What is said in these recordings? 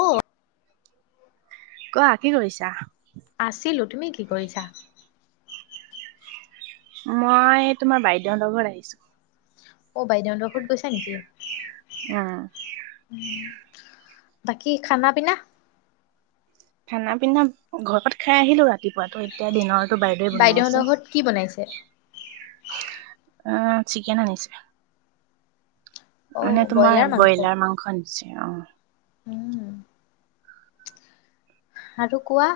অ', কোৱা কি কৰিছা? আছিলো তুমি কি কৰিছা? মই তোমাৰ বাইদেউহঁতৰ ঘৰত আহিছোঁ। অ', বাইদেউহঁতৰ ঘৰত গৈছা নেকি? উম। বাকী খানা পিনা? খানা পিনা ঘৰত খাই আহিলো ৰাতিপুৱাতো এতিয়া দিনৰ বাইদেউহঁতৰ ঘৰত কি বনাইছে? আহ, চিকেন আনিছে। অ' মানে তোমাৰ মাংস ব্ৰইলাৰ মাংস। অ'। উম। আৰু কোৱা।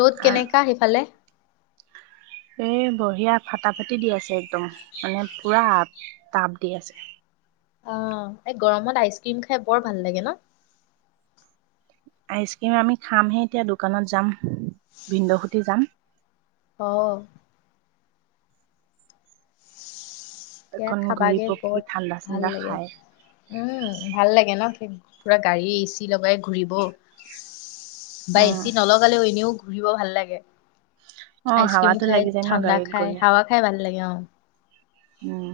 ৰ'দ কেনেকা সিফালে? এ বঢ়িয়া ফাটা ফাটি দি আছে একদম মানে পুৰা টাপ দি আছে অ, এই গৰমত আইচক্ৰীম খাই বৰ ভাল লাগে ন। আইচক্ৰীম আমি খামহে, এতিয়া দোকানত যাম ভিন্দসুতিি যাম। অ। এতিয়া অকন ঘূৰি খাবাগে, পকি বহত ঠাণ্ডা ভাল চাণ্ডা লাগে খাই। উম, ভাল লাগে ন পুৰা গাড়ী এ চি লগাই ঘূৰিব। বা উম এচি নলগালেও, এনেও ঘূৰিব ভাল লাগে। অ আইচকিম হাৱাতো খায়, লাগি যায় ন ঠাণ্ডা গাড়ীত খায়, গ'লে হাৱা খায় ভাল লাগে অ। উম।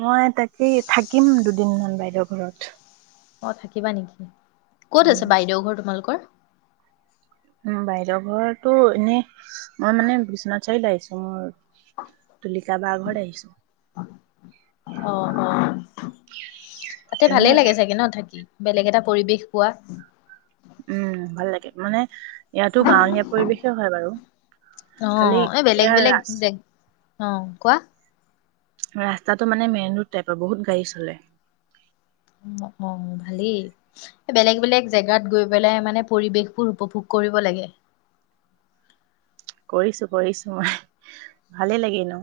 মই তাকেই থাকিম, দুদিনমান বাইদেউ ঘৰত। অ, থাকিবা নেকি? ক'ত আছে, বাইদেউ ঘৰ তোমালোকৰ? বাহিৰৰ ঘোৰটো এনে, মই মানে বিশ্বনাথ চাৰলী আহিছো মোৰ ঘৰ। অ, অ তাতে এনে ভালেই লাগে চাগে ন থাকি? বেলেগ এটা পৰিৱেশ পোৱা। উম, ভাল লাগে। মানে ইয়াতো, গাঁৱলীয়া পৰিৱেশে হয় বাৰু। অ, খালি এই বেলেগ ইয়াৰ বেলেগ ৰাস [unintelligible] কোৱা। ৰাস্তাটো মানে, মেইন ৰোড টাইপৰ বহুত গাড়ী চলে। অ, ভালেই। বেলেগ, বেলেগ জেগাত গৈ বেলাই মানে, পৰিৱেশবোৰ উপভোগ কৰিব লাগে। কৰিছো, কৰিছো মই ভালে লাগে ন।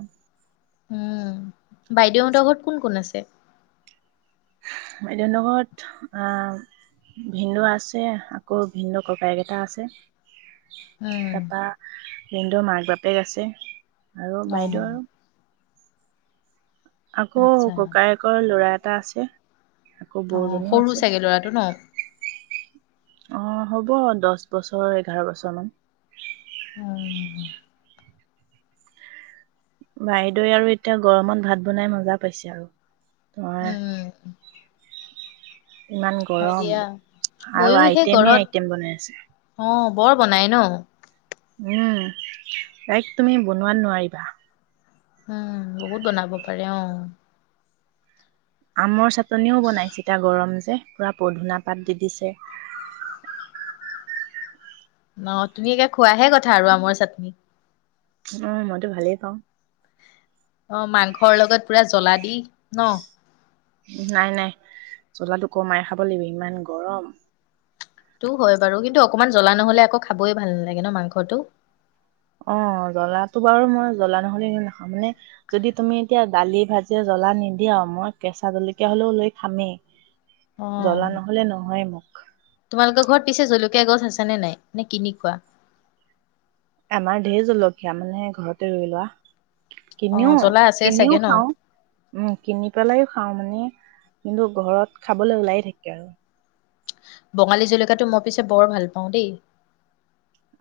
উম, বাইদেউহতৰ ঘৰত কোন, কোন আছে? বাইদেউনৰ ঘৰত আহ, ভিনদু আছে, আকৌ ভিনদু ককাইে কেইটা আছে। উম। তাৰপা ভিনদেউৰ মাক বাপেক আছে। আৰু অ বাইদেউ আৰু আকৌ আচ্ছা ককায়েকৰ ল'ৰা এটা আছে। আকৌ অ, বৌজনীও সৰু আছে চাগে লৰাটো ন। অ হ'ব দহ বছৰ এঘাৰ বছৰ মান। উম। বাইদেউে আৰু এতিয়া গৰমত ভাত বনাই মজা পাইছে আৰু। তোমাৰ? উম ইমান হয় গৰম দিয়া আৰু ময়ো সেই আইটেমেই, ঘৰত আইটেম বনাই আছে। অ বৰ বনাই ন? উম, তাইক তুমি বনোৱাত নোৱাৰিবা। উম, বহুত বনাব পাৰে অ'। আমৰ চাট চনিও বনাই [unintelligible] গৰম পুৰা পধুনা পাত দি দিছে। ন, তুমি একে খোৱাহে কথা আৰু আমৰ চাটনী। উম, মইতো ভালেই পাওঁ। অ', মাংসৰ লগত পুৰা জ্বলা দি ন? নাই নাই জ্বলাটো কমাই খাব লাগিব ইমান গৰম। টো হয়, বাৰু কিন্তু অকমান জ্বলা নহ'লে আকৌ খাবই ভাল নালাগে ন মাংসটো? অ', জ্বলাটো বাৰু মই জ্বলা নহ'লে এনেও নাখাওঁ মানে যদি তুমি এতিয়া দালি, ভাজি জ্বলা নিদিয়া মই কেঁচা জলকীয়া হ'লেও লৈ খামেই। অ, জ্বলা নহ'লে নহয়ে মোক। তোমালোকৰ ঘৰত পিছে জলকীয়া গছ আছে নে নাই? নে কিনি খোৱা? আমাৰ ঢেৰ জলকীয়া মানে ঘৰতে ৰুই লোৱা। অ, কিনিও, জ্বলা আছে কিনিও চাগে ন খাওঁ উম, কিনি পেলাইও খাওঁ মানে কিন্তু ঘৰত খাবলৈ ওলাই থাকে আৰু। বঙালী জলকীয়াটো মই পিছে বৰ ভাল পাওঁ দেই।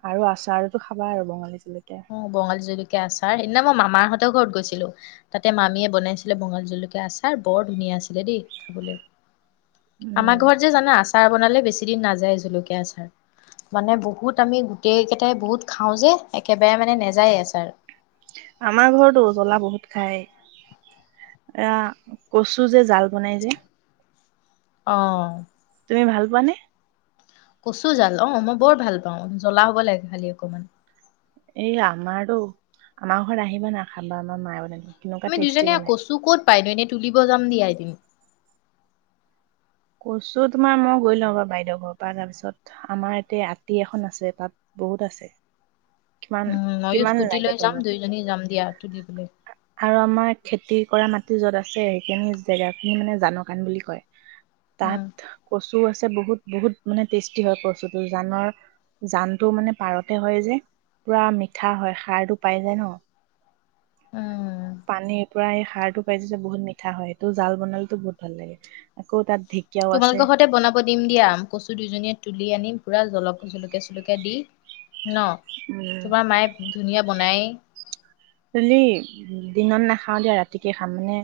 আৰু আচাৰতো খাবা আৰু বঙালী জলকীয়া অ', বঙালী জলকীয়া আচাৰ সেদিনা মই মামাৰহঁতৰ ঘৰত গৈছ তাতে মামীয়ে বনাইছিলে বঙালী জলকীয়া আচাৰ বৰ ধুনীয়া আছিলে দেই খাবলে। আমাৰ উম ঘৰত যে, জানা? আচাৰ বনালে বেছি দিন নাযায় জলকীয়া আচাৰ, মানে বহুত আমি গোটেই কেইটাই বহুত খাওঁ যে, এক একেবাৰে মানে নেযায়ে আচাৰ। আমাৰ ঘৰতো জ্বলা বহুত খায়। এ, কচু যে, জাল বনাই যে অহ। তুমি ভাল পোৱানে? কচু জাল অ', মই বৰ ভাল পাওঁ জ্বলা হ'ব লাগে খালি অকমান। এই আমাৰতো, আমাৰ ঘৰত আহিবা না খাবা আমাৰ মায়ে বনাই কেনেকুৱা মি টেষ্টি দুইজনীয়ে বনাই কচু ক'ত পাইনো এনে তুলিব যাম দিয়া এদিন। কচু তোমাৰ মই গৈ লওঁ ৰবা বাইদেউ ঘৰৰ পৰা তাৰপিছত আমাৰ ইয়াতে আতি এখন আছে তাত বহুত আছে। কিমান উম, ময়ো কিমান স্কুটি লাগে লৈ যাম তোমাক দুইজনী যাম দিয়া তুলিবলৈ। আৰু আমাৰ খেতি কৰা মাটি য'ত আছে সেইখিনি জেগাখিনি মানে জানকাণ বুলি কয়। উম তাত কচু আছ বহুত, বহুত মানে টেষ্টি হয়, কচুটো জানৰ জানটো মানে পাৰতে হয়, যে। পুৰা মিঠা হয় সাৰটো পাই যায় ন উম। পানীৰ এই সাৰটো পাই যে যে বহুত মিঠা হয় তটো জাল বনালোো বহুত ভাল লাগে আকৌ তাত ঢেকীয়াও আছে তোমালোকৰ সতে বনাব দিম দিয়া কচু দুইজনীয়ে তুলি আনি পুৰা জলকজ ে দি ন তোমাৰ মায়ে ধুনীয়া মনাই হলি দিনত নাখাও দিয়া ৰাতিকে খাম মানে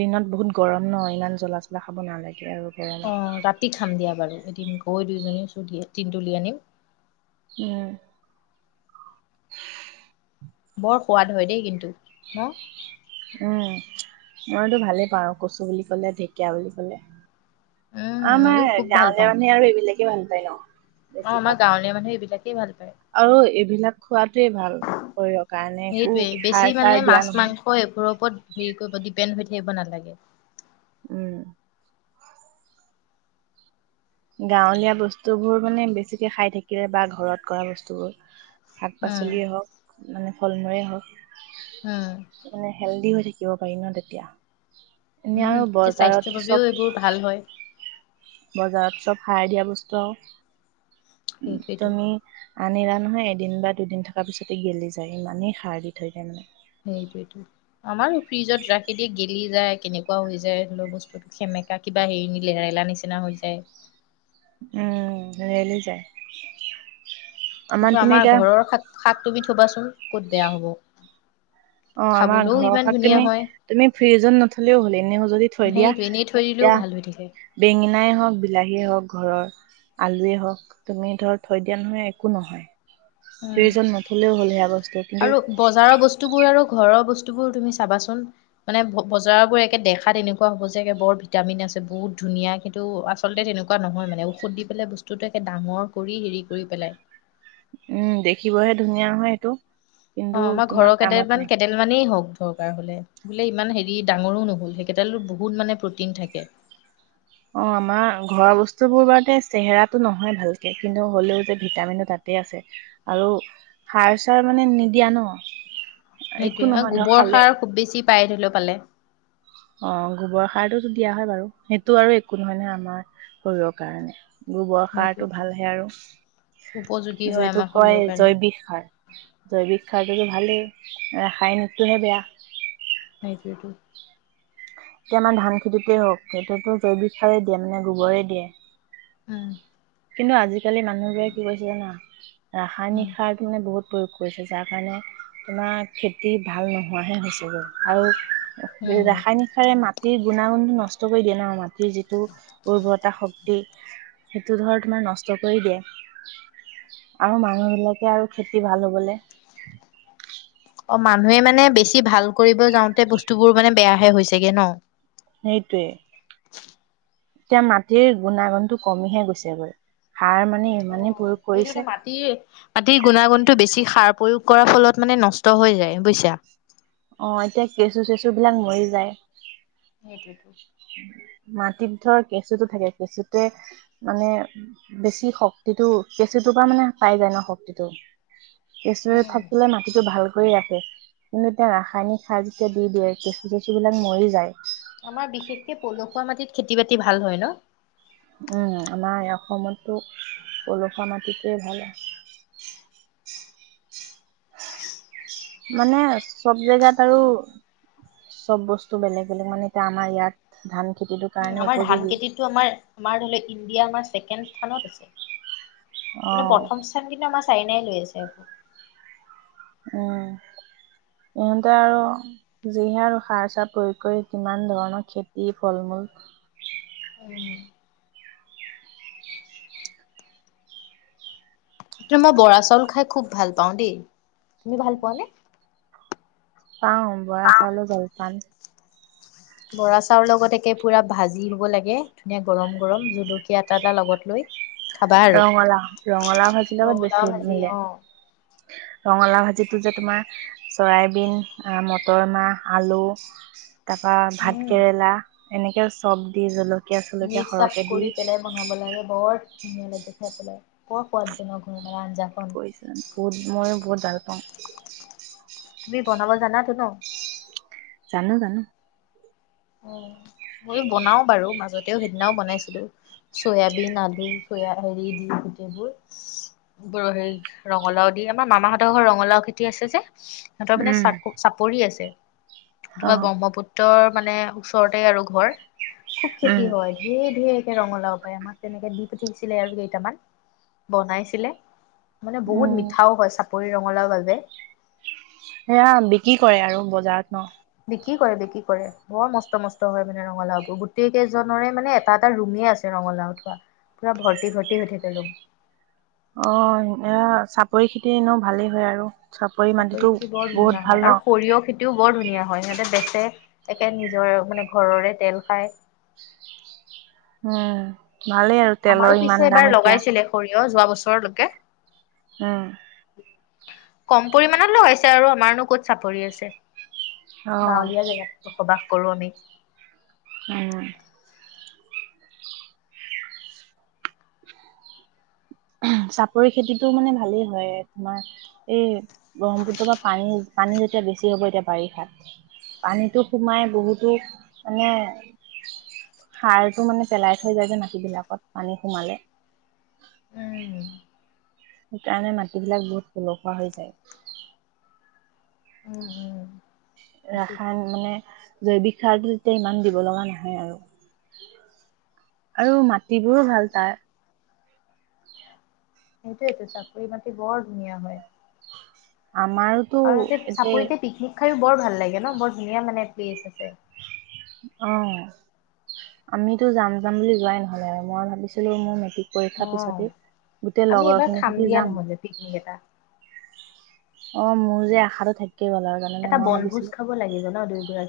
দিনত বহুত গৰম ন ইমান জ্বলা চলা খাব নালাগে আৰু অ গৰমত ৰাতি খাম দিয়া বাৰু এদিন দুইজনীয়ে চুলিিয় তিন তুলি আনিম উম বৰ সোৱাদ হয় দেই কিন্তু হ উম মইতো ভালেই পাওঁ কচু বুলি ক'লে ঢেকীয়া বুলি কলে উম আমাৰ ময়ো খুব ভাল গাঁৱলে পাওঁ মানে আৰু এইবিলাক কি ভন পাই ন অ বেছিভাগ আমাৰ গাঁৱলীয়া মানুহে এইবিলাকেই ভাল পায় আৰু এইবিলাক খোৱাাতোৱে ভাল শৰীৰৰ কাৰণে একো সেইটোৱে বেছি সাৰ মানে চাৰ দিয়া মাছ নহয় মাংস এইবোৰৰ ওপৰত হেৰি কৰিব ডিপেণ্ড হৈ থাকিব নালাগে উম গাঁৱলীয়া বস্তুবোৰ মানে বেছিকে খাই থাকিলে বা ঘৰত কৰা বস্তুবোৰ শাক উম পাচলিয়ে হওক মানে ফলমূয় উম হওক মানে হেল্ডি হয় থ শিকিব পাৰি ন তেতিয়া এনে আৰু উম তেয়া বজাৰত স্বাস্থ্যৰ চব বাবেও এইবোৰ ভাল হয় বজাৰত চব সাৰ দিয়া বস্তু আৰু উ সেইটোৱেইটো তুমি আনিলা নহয় এদিন বা দুদিন থকাৰ পিছতে গেলি যায় ইমানেই সাৰ দি থৈ যায় মানে সেইটোটো আমাৰো ফ্ৰিজত ৰাখি দিয়ে গেলি যায় কেনেকুৱা হৈ যায় ধ লওক বস্তু সেমেকা কিবা হেৰি লেৰালা নিচিনা হৈ যায় উম ললি যায় তুমি আমাৰ এতিয়া ঘৰৰ শাকটোবি থবাচোন ক'ত বেয়া হ'ব অ আমাৰ খাবলৈও ইমান ঘৰৰখন ধুনীয়া তুমি হয় তুমি ফ্ৰিজত নথলেও হলে এনে সজদি থৈ দিয়া সেইটো এনেই থৈ দিলেও ভাল হৈ থাকে এতিয়া বেঙেনাই হওক বিলাহীয়ে হওক ঘৰৰ আলুৱে হওক তুমি ধৰ থৈ দিয়া নহয় একো নহয় উম ফ্ৰিজত নথলেও হ'ল সেয়া বস্তু কিন্তু আৰু বজাৰৰ বস্তুবোৰ আৰু ঘৰৰ বস্তু বোৰ তুমি চাবাচোন মানে বজাৰবোৰ একে দেখাত তেনেকুৱা হ'ব যে, বৰ ভিটামিন আছে বহুত ধুনীয়া কিন্তু আচলতে এনেকুৱা নহয় মানে ঔষধ দি পেলাই বস্তুতটো একে ডাঙৰ কৰি হেৰি কৰি পেলাই। উম, দেখিবহে ধুনীয়া হয়, সেইটো। অ', কিন্তু আমাৰ তোমাৰ ঘৰৰ কেড কামত নাই কেডাল মানেই হওঁক। দৰকাৰ হ'লে বোলে ইমান হেৰি ডাঙৰো ন'হল সেইকেইটালো বহুত মানে প্ৰটিন থাকে। অ', আমাৰ ঘৰৰ বস্তুবোৰ বাৰতে চেহেৰাটো ন'হয় ভালকে কিন্তু হ'লেও যে, ভিটামিনটো তাতে আছে আৰু সাৰ চাৰ মানে নিদিয়া ন। একো সেইটোয়ে নহয় ধৰ গোবৰ খালেও সাৰ খুব বেছি। পাই দিলো পালে। অ', গোবৰ সাৰটো দিয়া হয়, বাৰু সেইটো আৰু একো নহয়, নহয় আমাৰ শৰীৰৰ কাৰণে। গোবৰ সাৰতটো সেইটোৱেটো ভালহে আৰু উপযোগী হয় আমাৰ যিটোক শৰীৰৰ কয় কাৰণে জৈৱিক সাৰ জৈৱিক সাৰ সেটো ভালেই ৰাসায়নিকটোহে বেয়া। সেইটো এতিয়া আমাৰ ধান খেতিতে হওঁক সেইটোতো জৈৱিক সাৰেই দিয়ে মানে গোবৰে দিয়ে। উম। কিন্তু আজিকালি মানুহবোৰে কি হৈছে জানা? উম ৰাসায়নিক সাৰটো মানে বহুত প্ৰয়োগ কৰিছে যাৰ কাৰণে তোমাৰ খেতি ভাল নোহোৱাহে হৈছে গৈ। আৰু উম ৰাসায়নিক মাটিৰ গুণাগুণটো নষ্ট কৰি দিয়ে ন মাট যিটো উৰ্বৰতা শক্তি সেইটো ধৰ তোমাৰ নষ্ট কৰি দিয়ে আৰু মানুহ বিলাকে আৰু খেতি ভাল হ'বলে অ', মানুহে মানে বেছি ভাল কৰিব যাওঁতে বস্তুবোৰ মানে বেয়াহে হৈছেগে ন? সেইটোৱে। এতিয়া মাটিৰ গুণাগুণটো কমিহে গৈছে গৈ সাৰ মানে অ ইমানে সেইটো মাটিৰ, মাটিৰ গুণাগুণতটো বেছি সাৰ প্ৰয়োগ কৰাৰ ফলত মানে নষ্ট হৈ যায় বুইছা? অ', এতিয়া কেঁচু চেচু বিলাক মৰি যায়। সেইটোৱেটো। মাটিত ধৰ কেঁচুটো থাকে কেঁচুটোয়ে মানে বেছি শক্তিটো কেঁচুটোৰ পৰা মানে পায় যায় ন শক্তিটো। কেঁচু উম থাকিলে মাটিটো ভাল কৰি ৰাখে কিন্তু তেতি ৰাসায়নিক সাৰ যেতিয়া দি দিয়ে কেঁচু চেচু বিলাক মৰি যায়। আমাৰ বিশেষকে পলসুৱা মাটিত খেতি-বাতি ভাল হয় ন'। উম' আমাৰ এই অসমতো পলসুৱা মাটিটে ভাল মানে চব জেগাত আৰু চব বস্তু বেলেগ বেলেগ মানে এতিয়া আমাৰ ইয়াত ধান খেতিটোৰ উম কাৰণে আমাৰ ধান উপযোগী খেতিটো আমাৰ আমাৰ ধৰি ল ইণ্ডিয়া আমাৰ ছেকেণ্ড স্থানত আছে। অ কিন্তু প্ৰথম স্থান কিন্তু আমাৰ চাইনাই লৈ আছে। উম' ইহঁতে আৰু যিহে আৰু সাৰ চাৰ প্ৰয়োগ কৰি কিমান ধৰণৰ খেতি ফল মূল। উম' ত মই বৰা চাউল খাই খুব ভাল পাওঁ দেই। তুমি ভাল পোৱা নে? পাওঁ বৰা চাউলৰ জলপান। বৰা চাউল লগত একে পুৰা ভাজি হ'ব লাগে। ধুনীয়া গৰম গৰম জুলকীয়া এটা এটা লগত লৈ। খাবা আৰু ৰঙালা ৰঙালাও ভাজিৰ লগত ৰঙালাও বেছি ভাজি মিলে। অ ৰঙালাও ভাজিটো যে তোমাৰ চৰাইবিন মটৰ মাহ আলু তাৰপা উম ভাতকেৰেলা এনেকে চব দি জল মিক্স আপ কৰি পেলাই বনাব লাগে বৰ ধুনীয়া দেখাই পেলাই বৰ সোৱাদজনক হয়। মানে আঞ্জাখন কৰিছা বহুত ময়ো বহুত ভাল [unintelligible] তুমি বনাব জানাতো ন? জানো, জানো। [unintelligible] মই বনাও বাৰু মাজত ও সেইদিনাও বনাইছিলো, চয়াবিন, আলু চয়া হেৰি দি গোটেইবোৰ বৰ হেৰি ৰঙালাও দি আমাৰ মামাহঁতৰ ঘৰত ৰঙালাও খেতি আছে যে। সিহঁতৰ মানে উম চাক চাপৰি আছে। অ তোমাৰ ব্ৰহ্মপুত্ৰৰ মানে ওচৰতে আৰু ঘৰ। খুব খেতি উম হয়, ধেৰ, ধেৰ ৰঙালাও পায় আমাক তেনেকে দি পঠিয়াইছিলে আৰু কেইটামান, বনাইছিলে। মানে বহুত উম মিঠাও হয়, চাপ চাপৰিৰ ৰঙালাও বাবে সেয়া বিক্ৰী কৰে আৰু বজাৰত ন? কি কৰে বিকি কৰে বৰ মস্ত, মস্ত হয়, মানে ৰঙালাওবোৰ গোটেই কেইজনৰে মানে এটা, এটা ৰুমেই আছে ৰঙালাও থোৱা পুৰা ভৰ্তি, ভৰ্তি হৈ থাকে ৰুম। অ', অ', চাপৰি খেতি এনেও ভালেই হয়, আৰু। চাপৰি মাটিতো খেতি বৰ বহুত ধুনীয়া ভাল হয়, ন আৰু সৰিয়হ খেতিও বৰ ধুনীয়া হয়, ইহঁতে বেচে একে নিজৰ মানে ঘৰৰে তেল খায়। উম। ভালেই আৰু আমাৰো তেলৰ ইমান পিছে দাম এবাৰ এতিয়া লগাইছিলে সৰিয়হ যোৱা বছৰ ওচৰলৈকে উম। কম পৰিমাণত লগাই আৰু আমাৰনো ক'ত চাপৰি আছে। অ গাঁৱলীয়া জেগাতটো [unintelligible] কৰো আমি। উম। চাপৰি খেতিটো মানে ভালেই হয়, তোমাৰ এই ব্ৰহ্মপুত্ৰৰ পৰা পানী, পানী যেতিয়া বেছি হ'ব এতিয়া বাৰিষাত পানীটো সোমাই বহুতো মানে, সাৰটো মানে পেলাই থৈ যায় যে, মাটিবিলাকত পানী সোমালে। উম, সেইকাৰণে মাটিবিলাক বহুত পলসুৱা হৈ যায়। উম, উম, সেইটোৱেটো। ৰাসায়ন মানে জৈৱিক সাৰটো তেতিয়া ইমান দিব লগা নহয় আৰু, আৰু মাটিবোৰো ভাল তাৰ। সেইটোয়েটো চাপৰি মাটি বৰ ধুনীয়া হয়। আমাৰোতো আৰু তাতে একে চাপৰিতে [unintelligible] বৰ ভাল লাগে ন? বৰ ধুনীয়া মানে প্লেচ আছে। অ', আমিতো যাম, যাম বুলি যোৱাই নহ'লে মই ভাবিছিলো মোৰ মেটিক পৰীক্ষাৰ অ', পিছতেই গোটেই আমি লগৰ এবাৰ খিনি খাম সতি দিয়া যাম। নহ'লে পিকনিক এটা। অ', মোৰ যে আশাটো থাক এটা বনভোজ খাব লাগিব ন দুই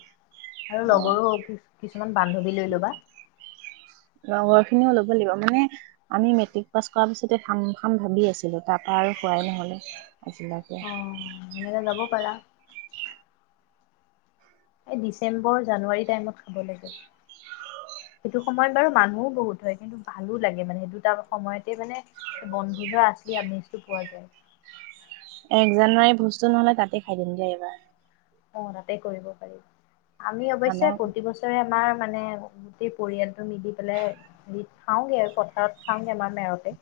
[inaudible] আৰু অ লগৰো কিছ- কিছুমান বান্ধৱী লৈ ল'বা। নাই ল'ব লাগিব, মানে আমি মেট্ৰিক পাছ কৰাৰ পিছতে খাম খাম ভাবি আছিলো তাৰপা আৰু খোৱাই নহলে আজিলৈকে অ', এনেকে লব পাৰা। এই ডিচেম্বৰ জানুৱাৰী টাইমত [inaudible] সেইটো সময়ত বাৰু মানুহো বহুত হয়, কিন্তু ভালো লাগে মানে, দুটা সময়তে মানে [unintelligible] আচলি আমেজটো পোৱা যায়। এক জানুৱাৰী ভোজটো নহলে তাতে খাই দিম দিয়া এইবাৰ। অ', তাতে কৰিব পাৰি। আমি অৱশ্যে আমাৰ প্ৰতি বছৰে আমাৰ মানে গোটেই পৰিয়ালটো মিলি পেলাই, খাওঁগে পথাৰত খাওঁগে আমাৰ মেৰতে।